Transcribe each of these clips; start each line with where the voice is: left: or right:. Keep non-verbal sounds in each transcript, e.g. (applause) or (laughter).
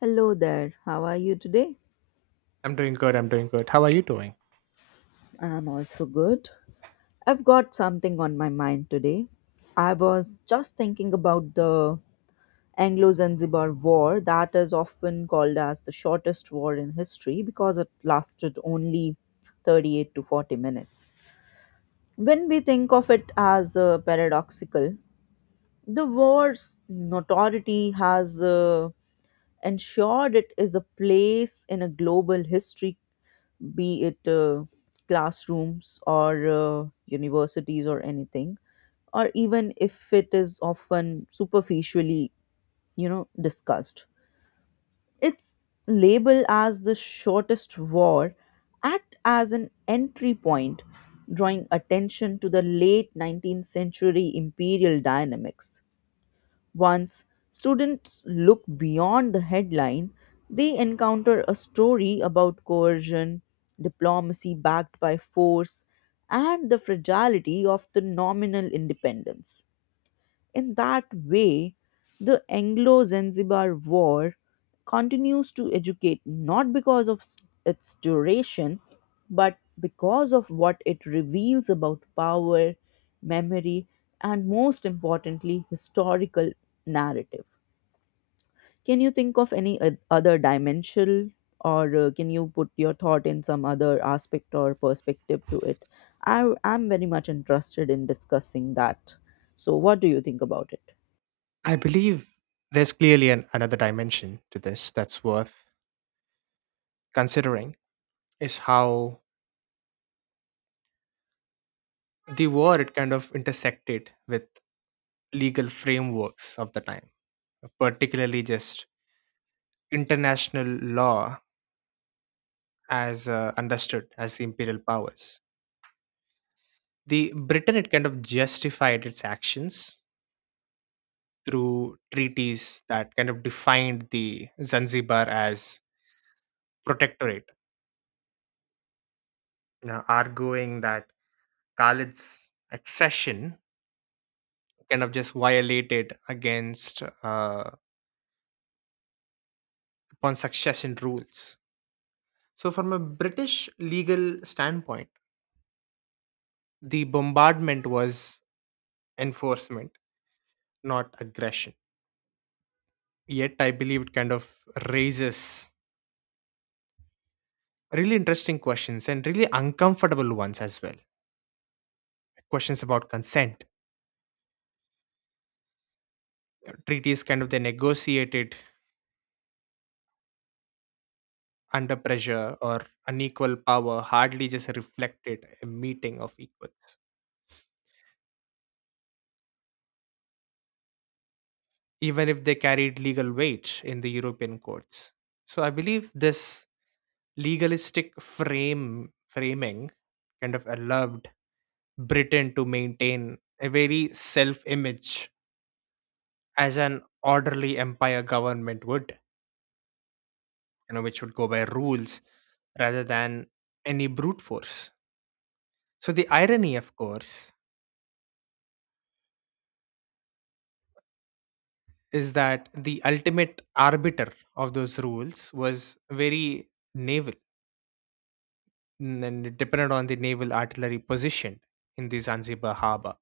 left: Hello there, how are you today?
right: I'm doing good. I'm doing good. How are you doing?
left: I'm also good. I've got something on my mind today. I was just thinking about the Anglo Zanzibar War, that is often called as the shortest war in history because it lasted only 38 to 40 minutes. When we think of it as paradoxical, the war's notoriety has ensured it is a place in a global history be it classrooms or universities or anything or even if it is often superficially discussed it's labeled as the shortest war act as an entry point drawing attention to the late 19th century imperial dynamics once students look beyond the headline, they encounter a story about coercion, diplomacy backed by force, and the fragility of the nominal independence. In that way, the Anglo Zanzibar War continues to educate not because of its duration, but because of what it reveals about power, memory, and most importantly, historical narrative. Can you think of any other dimension, or can you put your thought in some other aspect or perspective to it? I am very much interested in discussing that. So, what do you think about it?
right: I believe there's clearly another dimension to this that's worth considering is how the war it kind of intersected with legal frameworks of the time, particularly just international law as understood as the imperial powers. The britain it kind of justified its actions through treaties that kind of defined the Zanzibar as protectorate, now arguing that Khalid's accession kind of just violated against upon succession rules. So from a British legal standpoint, the bombardment was enforcement, not aggression. Yet I believe it kind of raises really interesting questions, and really uncomfortable ones as well, questions about consent. Treaties kind of they negotiated under pressure or unequal power hardly just reflected a meeting of equals, even if they carried legal weight in the European courts. So I believe this legalistic frame framing kind of allowed Britain to maintain a very self-image as an orderly empire government would, you know, which would go by rules rather than any brute force. So the irony, of course, is that the ultimate arbiter of those rules was very naval, and dependent on the naval artillery positioned in the Zanzibar harbor.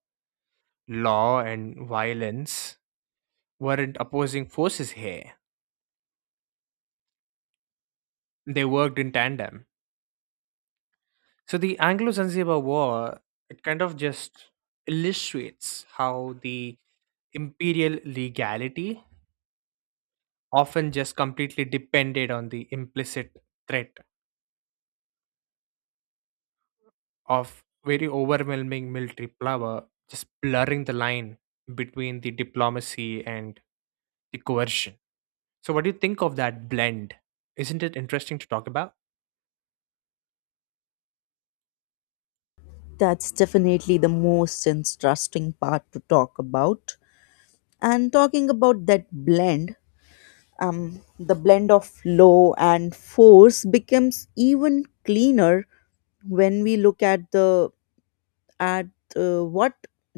right: Law and violence weren't opposing forces here. They worked in tandem. So the Anglo-Zanzibar War, it kind of just illustrates how the imperial legality often just completely depended on the implicit threat of very overwhelming military power, just blurring the line between the diplomacy and the coercion. So, what do you think of that blend? Isn't it interesting to talk about?
left: That's definitely the most interesting part to talk about. And talking about that blend, the blend of law and force becomes even cleaner when we look at the at what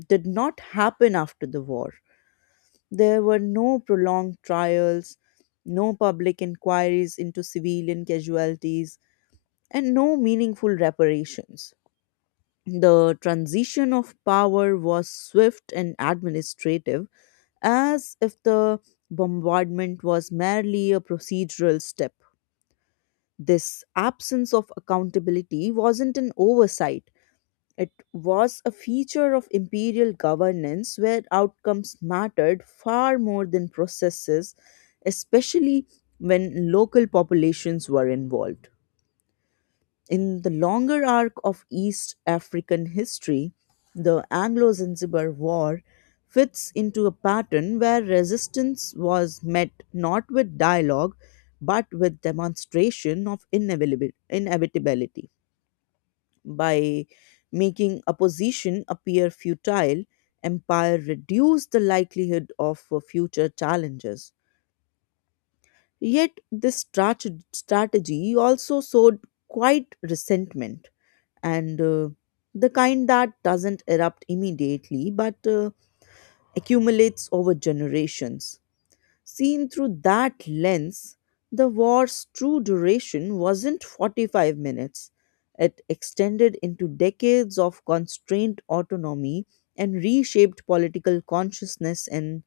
left: did not happen after the war. There were no prolonged trials, no public inquiries into civilian casualties, and no meaningful reparations. The transition of power was swift and administrative, as if the bombardment was merely a procedural step. This absence of accountability wasn't an oversight, it was a feature of imperial governance where outcomes mattered far more than processes, especially when local populations were involved. In the longer arc of East African history, the Anglo Zanzibar War fits into a pattern where resistance was met not with dialogue but with demonstration of inevitability. By making opposition appear futile, empire reduced the likelihood of future challenges. Yet, this strategy also sowed quite resentment and the kind that doesn't erupt immediately but accumulates over generations. Seen through that lens, the war's true duration wasn't 45 minutes. It extended into decades of constrained autonomy and reshaped political consciousness in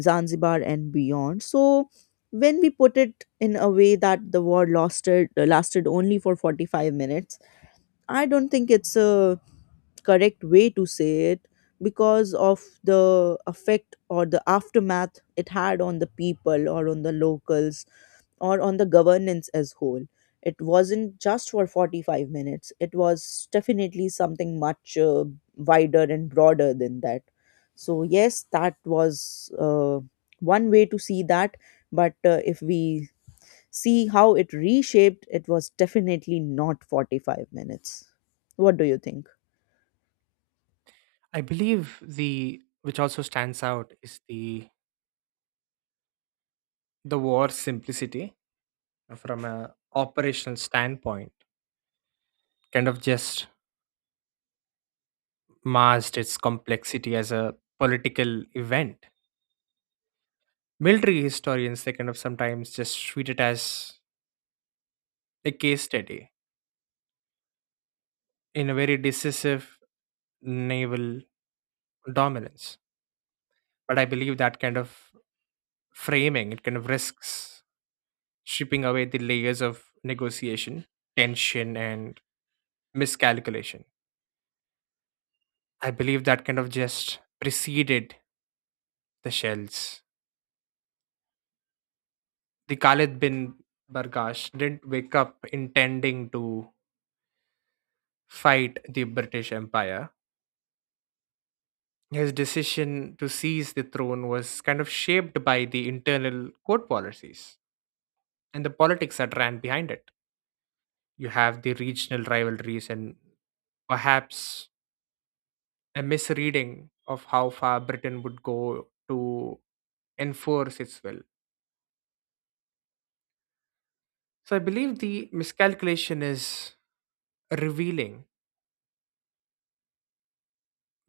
left: Zanzibar and beyond. So, when we put it in a way that the war lasted only for 45 minutes, I don't think it's a correct way to say it because of the effect or the aftermath it had on the people or on the locals or on the governance as whole. It wasn't just for 45 minutes, it was definitely something much wider and broader than that. So yes, that was one way to see that, but if we see how it reshaped, it was definitely not 45 minutes. What do you think?
right: I believe the which also stands out is the war simplicity from a operational standpoint, kind of just masked its complexity as a political event. Military historians they kind of sometimes just treat it as a case study in a very decisive naval dominance. But I believe that kind of framing it kind of risks stripping away the layers of negotiation, tension, and miscalculation. I believe that kind of just preceded the shells. The Khalid bin Bargash didn't wake up intending to fight the British Empire. His decision to seize the throne was kind of shaped by the internal court policies and the politics that ran behind it. You have the regional rivalries and perhaps a misreading of how far Britain would go to enforce its will. So I believe the miscalculation is revealing,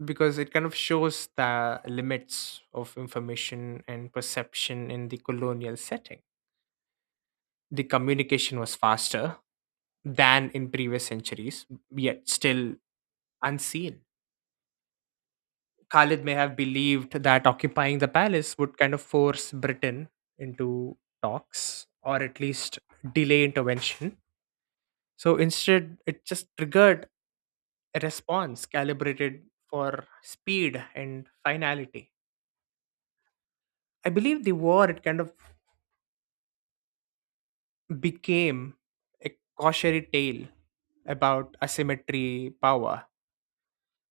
right: because it kind of shows the limits of information and perception in the colonial setting. The communication was faster than in previous centuries, yet still unseen. Khalid may have believed that occupying the palace would kind of force Britain into talks, or at least delay intervention. So instead, it just triggered a response calibrated for speed and finality. I believe the war it kind of became a cautionary tale about asymmetry power,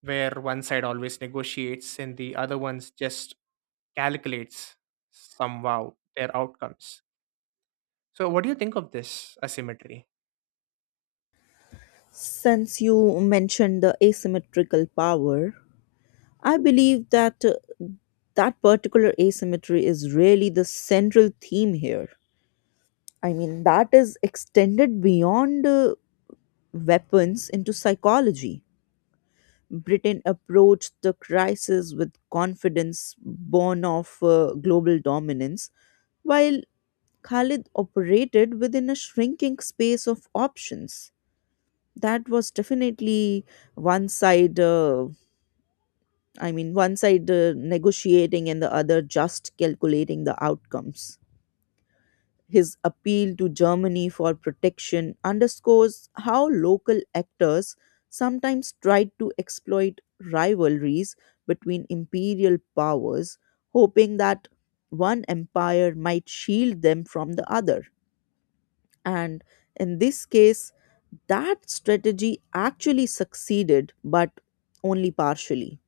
right: where one side always negotiates and the other one's just calculates somehow their outcomes. So, what do you think of this asymmetry?
left: Since you mentioned the asymmetrical power, I believe that that particular asymmetry is really the central theme here. I mean, that is extended beyond weapons into psychology. Britain approached the crisis with confidence born of global dominance, while Khalid operated within a shrinking space of options. That was definitely one side I mean, one side negotiating and the other just calculating the outcomes. His appeal to Germany for protection underscores how local actors sometimes tried to exploit rivalries between imperial powers, hoping that one empire might shield them from the other. And in this case, that strategy actually succeeded, but only partially.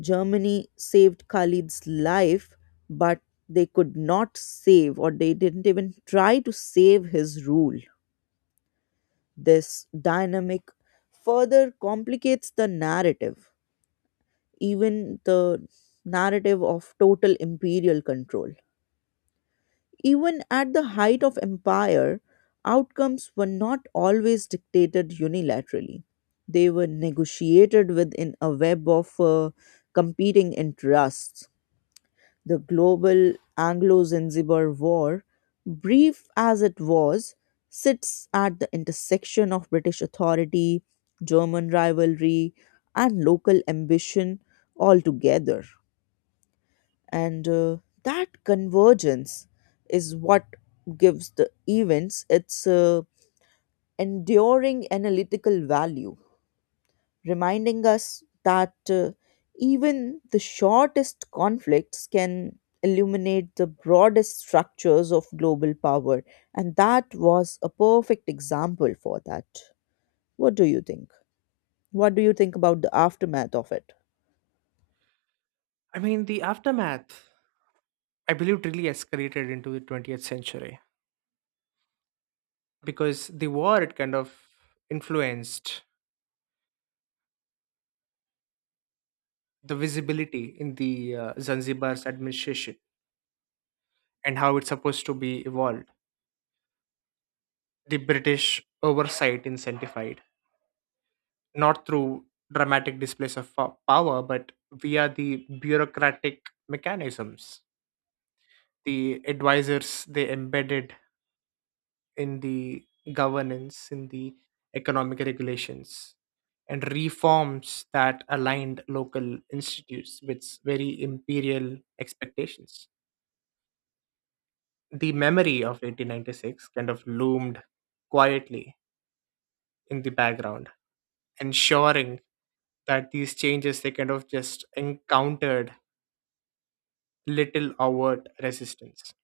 left: Germany saved Khalid's life, but they could not save, or they didn't even try to save his rule. This dynamic further complicates the narrative, even the narrative of total imperial control. Even at the height of empire, outcomes were not always dictated unilaterally. They were negotiated within a web of competing interests. The global Anglo Zanzibar War, brief as it was, sits at the intersection of British authority, German rivalry, and local ambition altogether. And that convergence is what gives the events its enduring analytical value, reminding us that even the shortest conflicts can illuminate the broadest structures of global power. And that was a perfect example for that. What do you think? What do you think about the aftermath of it?
right: I mean, the aftermath, I believe, really escalated into the 20th century, because the war, it kind of influenced the visibility in the Zanzibar's administration and how it's supposed to be evolved. The British oversight incentivized, not through dramatic displays of power, but via the bureaucratic mechanisms. The advisors they embedded in the governance, in the economic regulations, and reforms that aligned local institutes with very imperial expectations. The memory of 1896 kind of loomed quietly in the background, ensuring that these changes they kind of just encountered little overt resistance.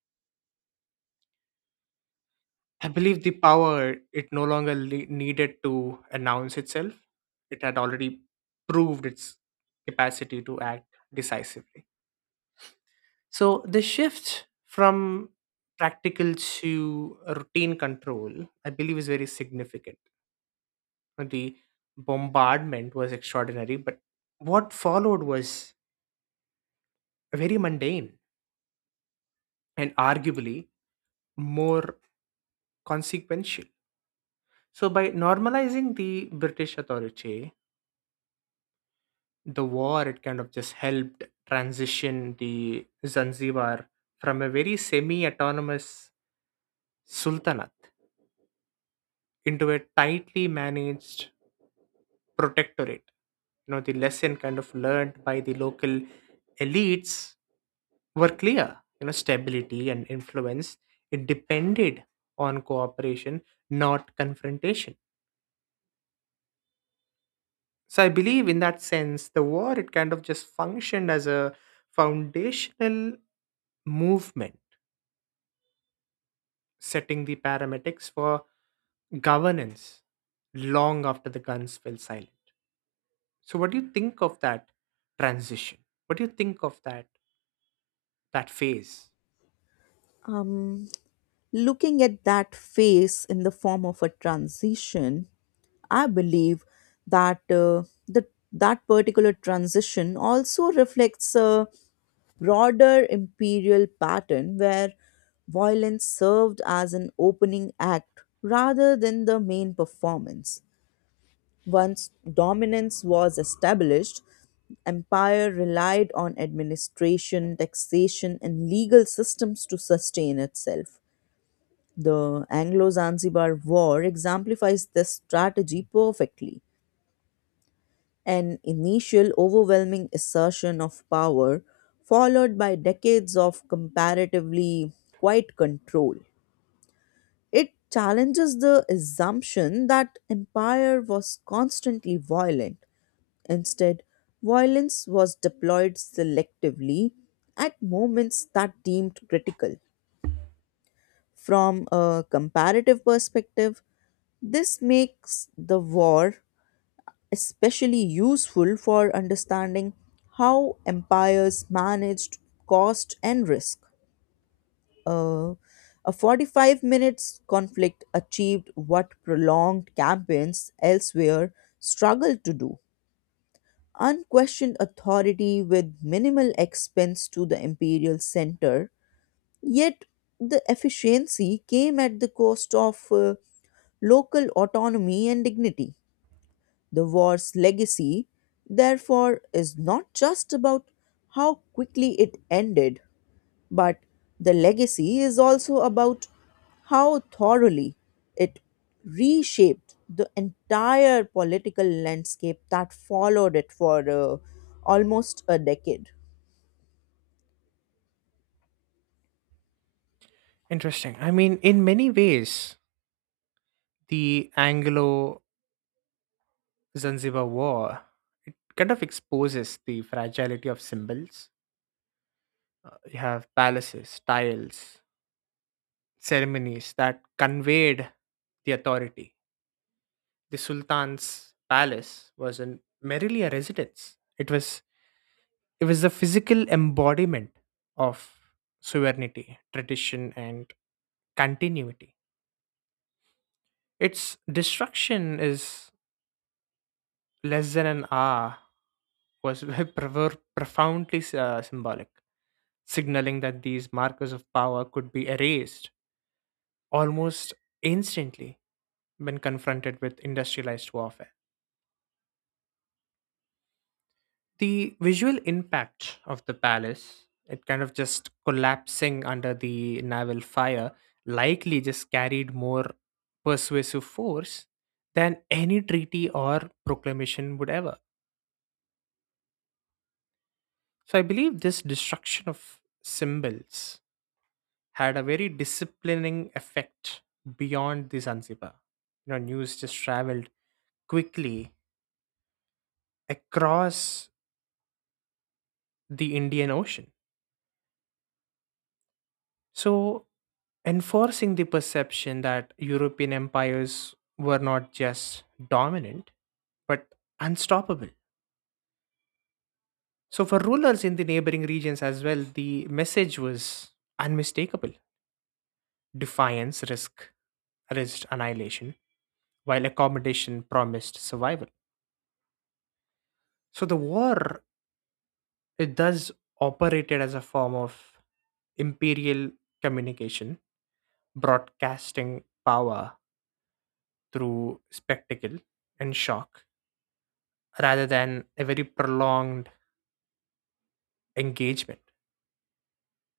right: I believe the power it no longer needed to announce itself. It had already proved its capacity to act decisively. So the shift from practical to routine control, I believe, is very significant. The bombardment was extraordinary, but what followed was very mundane and arguably more consequential. So, by normalizing the British authority, the war it kind of just helped transition the Zanzibar from a very semi autonomous sultanate into a tightly managed protectorate. You know, the lesson kind of learned by the local elites were clear. You know, stability and influence, it depended on cooperation, not confrontation. So I believe in that sense the war it kind of just functioned as a foundational movement, setting the paramedics for governance long after the guns fell silent. So, what do you think of that transition? What do you think of that phase?
left: Um, Looking at that phase in the form of a transition, I believe that the that particular transition also reflects a broader imperial pattern where violence served as an opening act rather than the main performance. Once dominance was established, empire relied on administration, taxation, and legal systems to sustain itself. The Anglo Zanzibar War exemplifies this strategy perfectly. An initial overwhelming assertion of power, followed by decades of comparatively quiet control. It challenges the assumption that empire was constantly violent. Instead, violence was deployed selectively at moments that deemed critical. From a comparative perspective, this makes the war especially useful for understanding how empires managed cost and risk. Uh, a 45 minutes conflict achieved what prolonged campaigns elsewhere struggled to do. Unquestioned authority with minimal expense to the imperial center, yet the efficiency came at the cost of local autonomy and dignity. The war's legacy, therefore, is not just about how quickly it ended, but the legacy is also about how thoroughly it reshaped the entire political landscape that followed it for almost a decade.
right: Interesting. I mean, in many ways, the Anglo-Zanzibar War it kind of exposes the fragility of symbols. You have palaces, tiles, ceremonies that conveyed the authority. The Sultan's palace was merely a residence. It was the physical embodiment of sovereignty, tradition, and continuity. Its destruction is less than an hour was (laughs) profoundly symbolic, signaling that these markers of power could be erased almost instantly when confronted with industrialized warfare. The visual impact of the palace it kind of just collapsing under the naval fire likely just carried more persuasive force than any treaty or proclamation would ever. So I believe this destruction of symbols had a very disciplining effect beyond the Zanzibar. You know, news just traveled quickly across the Indian Ocean. So, enforcing the perception that European empires were not just dominant, but unstoppable. So, for rulers in the neighboring regions as well, the message was unmistakable. Defiance, risked annihilation, while accommodation promised survival. So, the war, it does operated as a form of imperial communication, broadcasting power through spectacle and shock rather than a very prolonged engagement.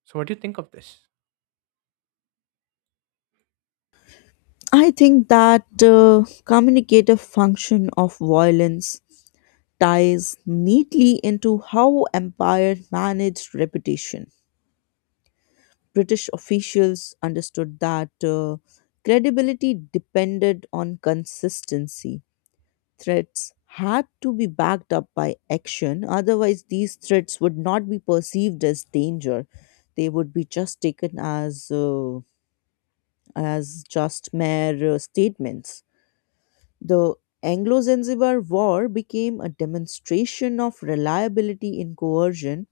right: So, what do you think of this?
left: I think that communicative function of violence ties neatly into how empires manage reputation. British officials understood that credibility depended on consistency. Threats had to be backed up by action, otherwise, these threats would not be perceived as danger. They would be just taken as just mere statements. The Anglo Zanzibar War became a demonstration of reliability in coercion,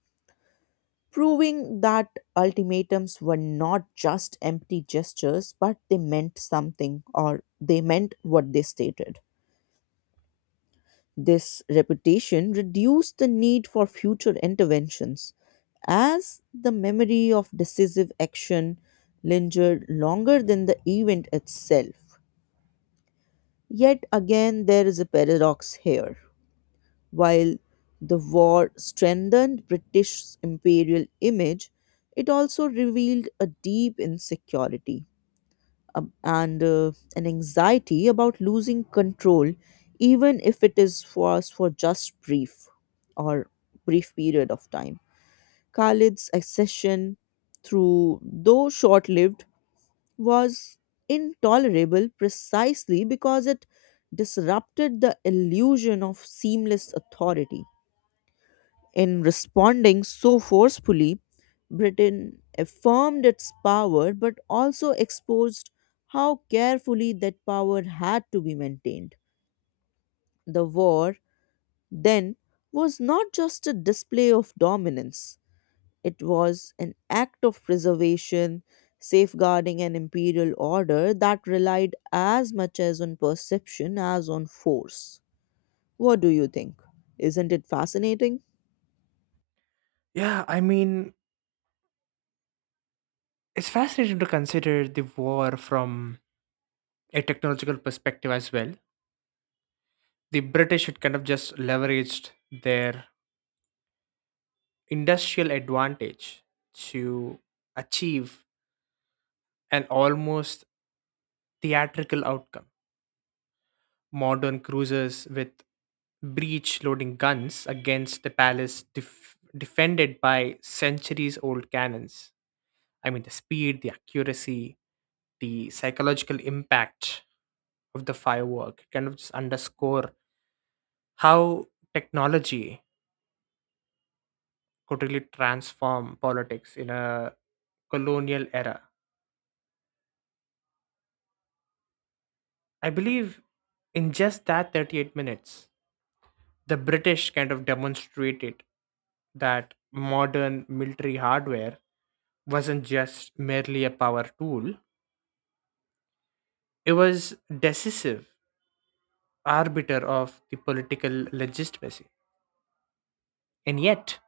left: proving that ultimatums were not just empty gestures, but they meant something or they meant what they stated. This reputation reduced the need for future interventions as the memory of decisive action lingered longer than the event itself. Yet again, there is a paradox here. While the war strengthened British imperial image, it also revealed a deep insecurity and an anxiety about losing control, even if it is was for just or brief period of time. Khalid's accession, through though short-lived, was intolerable precisely because it disrupted the illusion of seamless authority. In responding so forcefully, Britain affirmed its power but also exposed how carefully that power had to be maintained. The war then was not just a display of dominance, it was an act of preservation, safeguarding an imperial order that relied as much as on perception as on force. What do you think? Isn't it fascinating?
right: Yeah, I mean, it's fascinating to consider the war from a technological perspective as well. The British had kind of just leveraged their industrial advantage to achieve an almost theatrical outcome. Modern cruisers with breech loading guns against the palace defended by centuries old cannons. I mean, the speed, the accuracy, the psychological impact of the firework kind of just underscore how technology could really transform politics in a colonial era. I believe in just that 38 minutes, the British kind of demonstrated that modern military hardware wasn't just merely a power tool, it was decisive arbiter of the political legitimacy. And yet,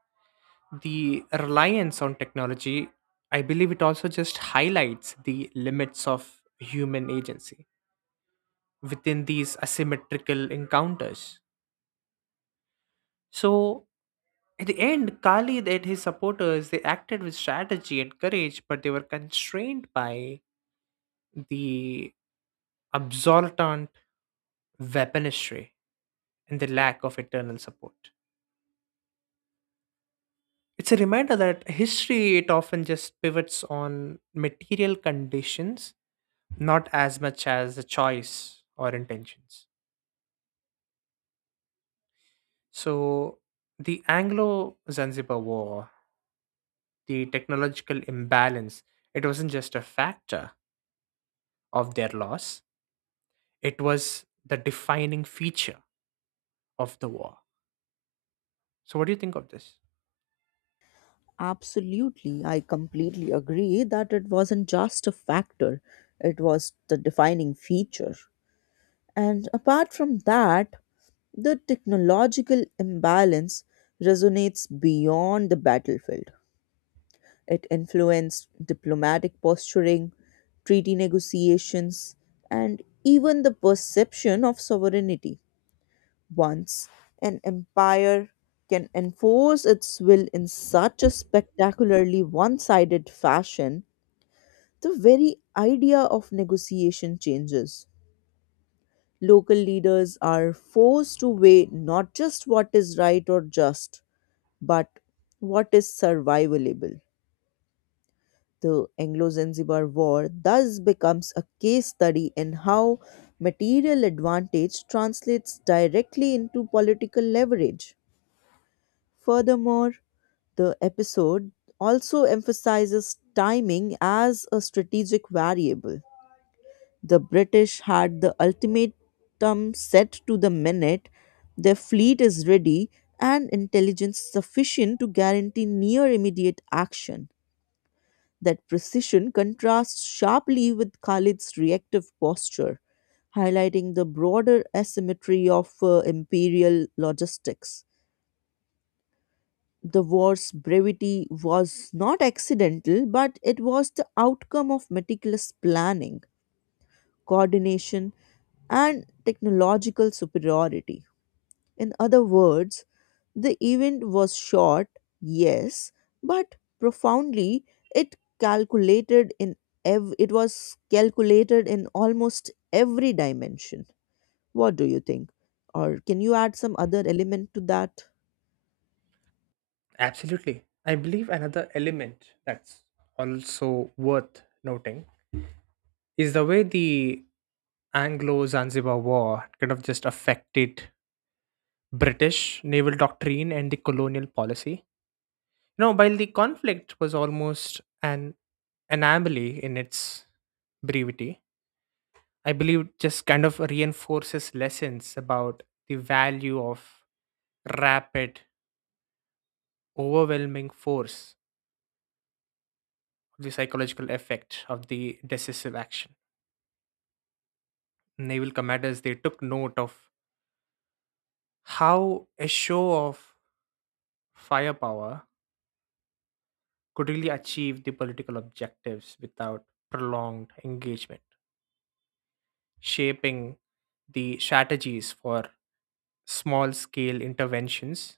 right: the reliance on technology, I believe it also just highlights the limits of human agency within these asymmetrical encounters. So, at the end, Khalid and his supporters they acted with strategy and courage, but they were constrained by the absolutant weaponry and the lack of internal support. It's a reminder that history it often just pivots on material conditions, not as much as the choice or intentions. So, the Anglo Zanzibar War, the technological imbalance, it wasn't just a factor of their loss, it was the defining feature of the war. So, what do you think of this?
left: Absolutely. I completely agree that it wasn't just a factor, it was the defining feature. And apart from that, the technological imbalance resonates beyond the battlefield. It influenced diplomatic posturing, treaty negotiations, and even the perception of sovereignty. Once an empire can enforce its will in such a spectacularly one sided fashion, the very idea of negotiation changes. Local leaders are forced to weigh not just what is right or just, but what is survivable. The Anglo Zanzibar War thus becomes a case study in how material advantage translates directly into political leverage. Furthermore, the episode also emphasizes timing as a strategic variable. The British had the ultimatum set to the minute, their fleet is ready, and intelligence sufficient to guarantee near immediate action. That precision contrasts sharply with Khalid's reactive posture, highlighting the broader asymmetry of imperial logistics. The war's brevity was not accidental, but it was the outcome of meticulous planning, coordination, and technological superiority. In other words, the event was short, yes, but profoundly it calculated in it was calculated in almost every dimension. What do you think? Or can you add some other element to that?
right: Absolutely. I believe another element that's also worth noting is the way the Anglo Zanzibar War kind of just affected British naval doctrine and the colonial policy. No, while the conflict was almost an anomaly in its brevity, I believe it just kind of reinforces lessons about the value of rapid, overwhelming force, the psychological effect of the decisive action. Naval commanders they took note of how a show of firepower could really achieve the political objectives without prolonged engagement, shaping the strategies for small scale interventions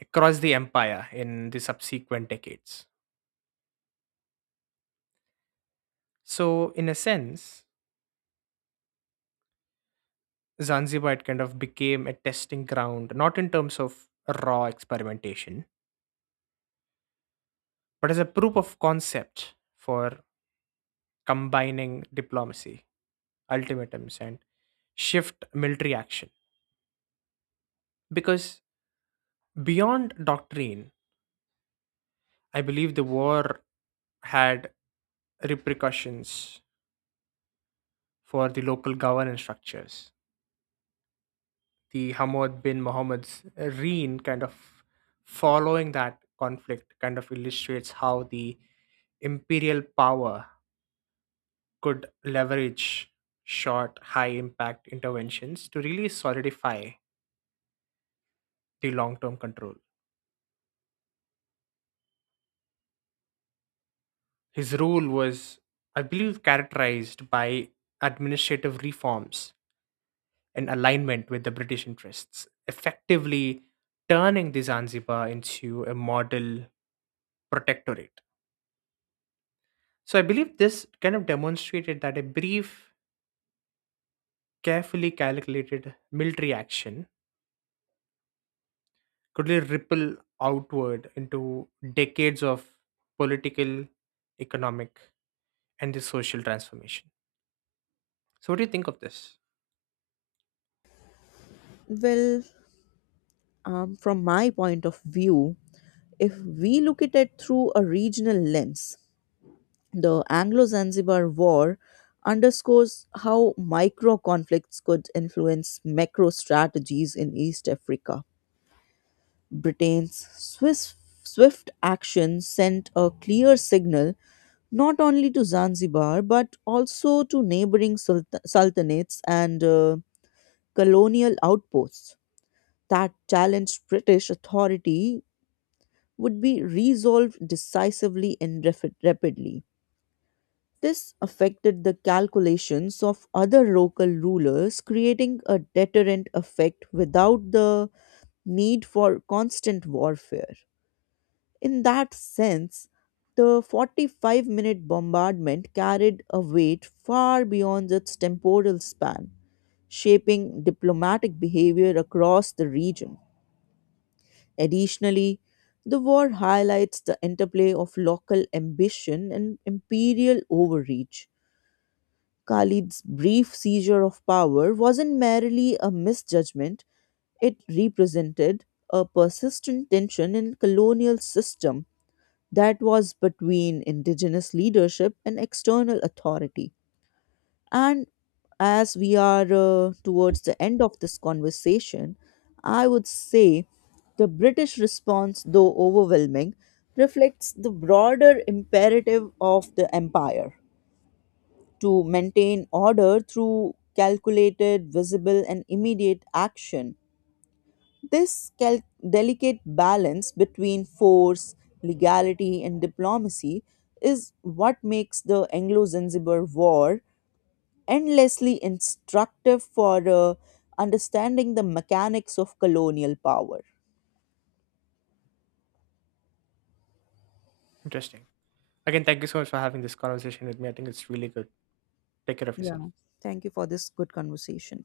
right: across the empire in the subsequent decades. So, in a sense, Zanzibar it kind of became a testing ground, not in terms of raw experimentation, but as a proof of concept for combining diplomacy, ultimatums, and shift military action. Because beyond doctrine, I believe the war had repercussions for the local governance structures. The Hamad bin Mohammed's reign kind of following that conflict kind of illustrates how the imperial power could leverage short, high impact interventions to really solidify the long term control. His rule was, I believe, characterized by administrative reforms in alignment with the British interests, effectively turning the Zanzibar into a model protectorate. So I believe this kind of demonstrated that a brief, carefully calculated military action could really ripple outward into decades of political, economic, and the social transformation. So what do you think of this?
left: Well, from my point of view, if we look at it through a regional lens, the Anglo Zanzibar War underscores how micro conflicts could influence macro strategies in East Africa. Britain's swift action sent a clear signal not only to Zanzibar but also to neighboring sultanates and colonial outposts that challenged British authority would be resolved decisively and rapidly. This affected the calculations of other local rulers, creating a deterrent effect without the need for constant warfare. In that sense, the 45-minute bombardment carried a weight far beyond its temporal span, shaping diplomatic behavior across the region. Additionally, the war highlights the interplay of local ambition and imperial overreach. Khalid's brief seizure of power wasn't merely a misjudgment, it represented a persistent tension in colonial system that was between indigenous leadership and external authority. And as we are towards the end of this conversation, I would say the British response, though overwhelming, reflects the broader imperative of the empire to maintain order through calculated, visible, and immediate action. this cal- Delicate balance between force, legality, and diplomacy is what makes the Anglo Zanzibar War endlessly instructive for understanding the mechanics of colonial power.
right: Interesting. Again, thank you so much for having this conversation with me. I think it's really good. Take care of yourself.
left: Yeah, thank you for this good conversation.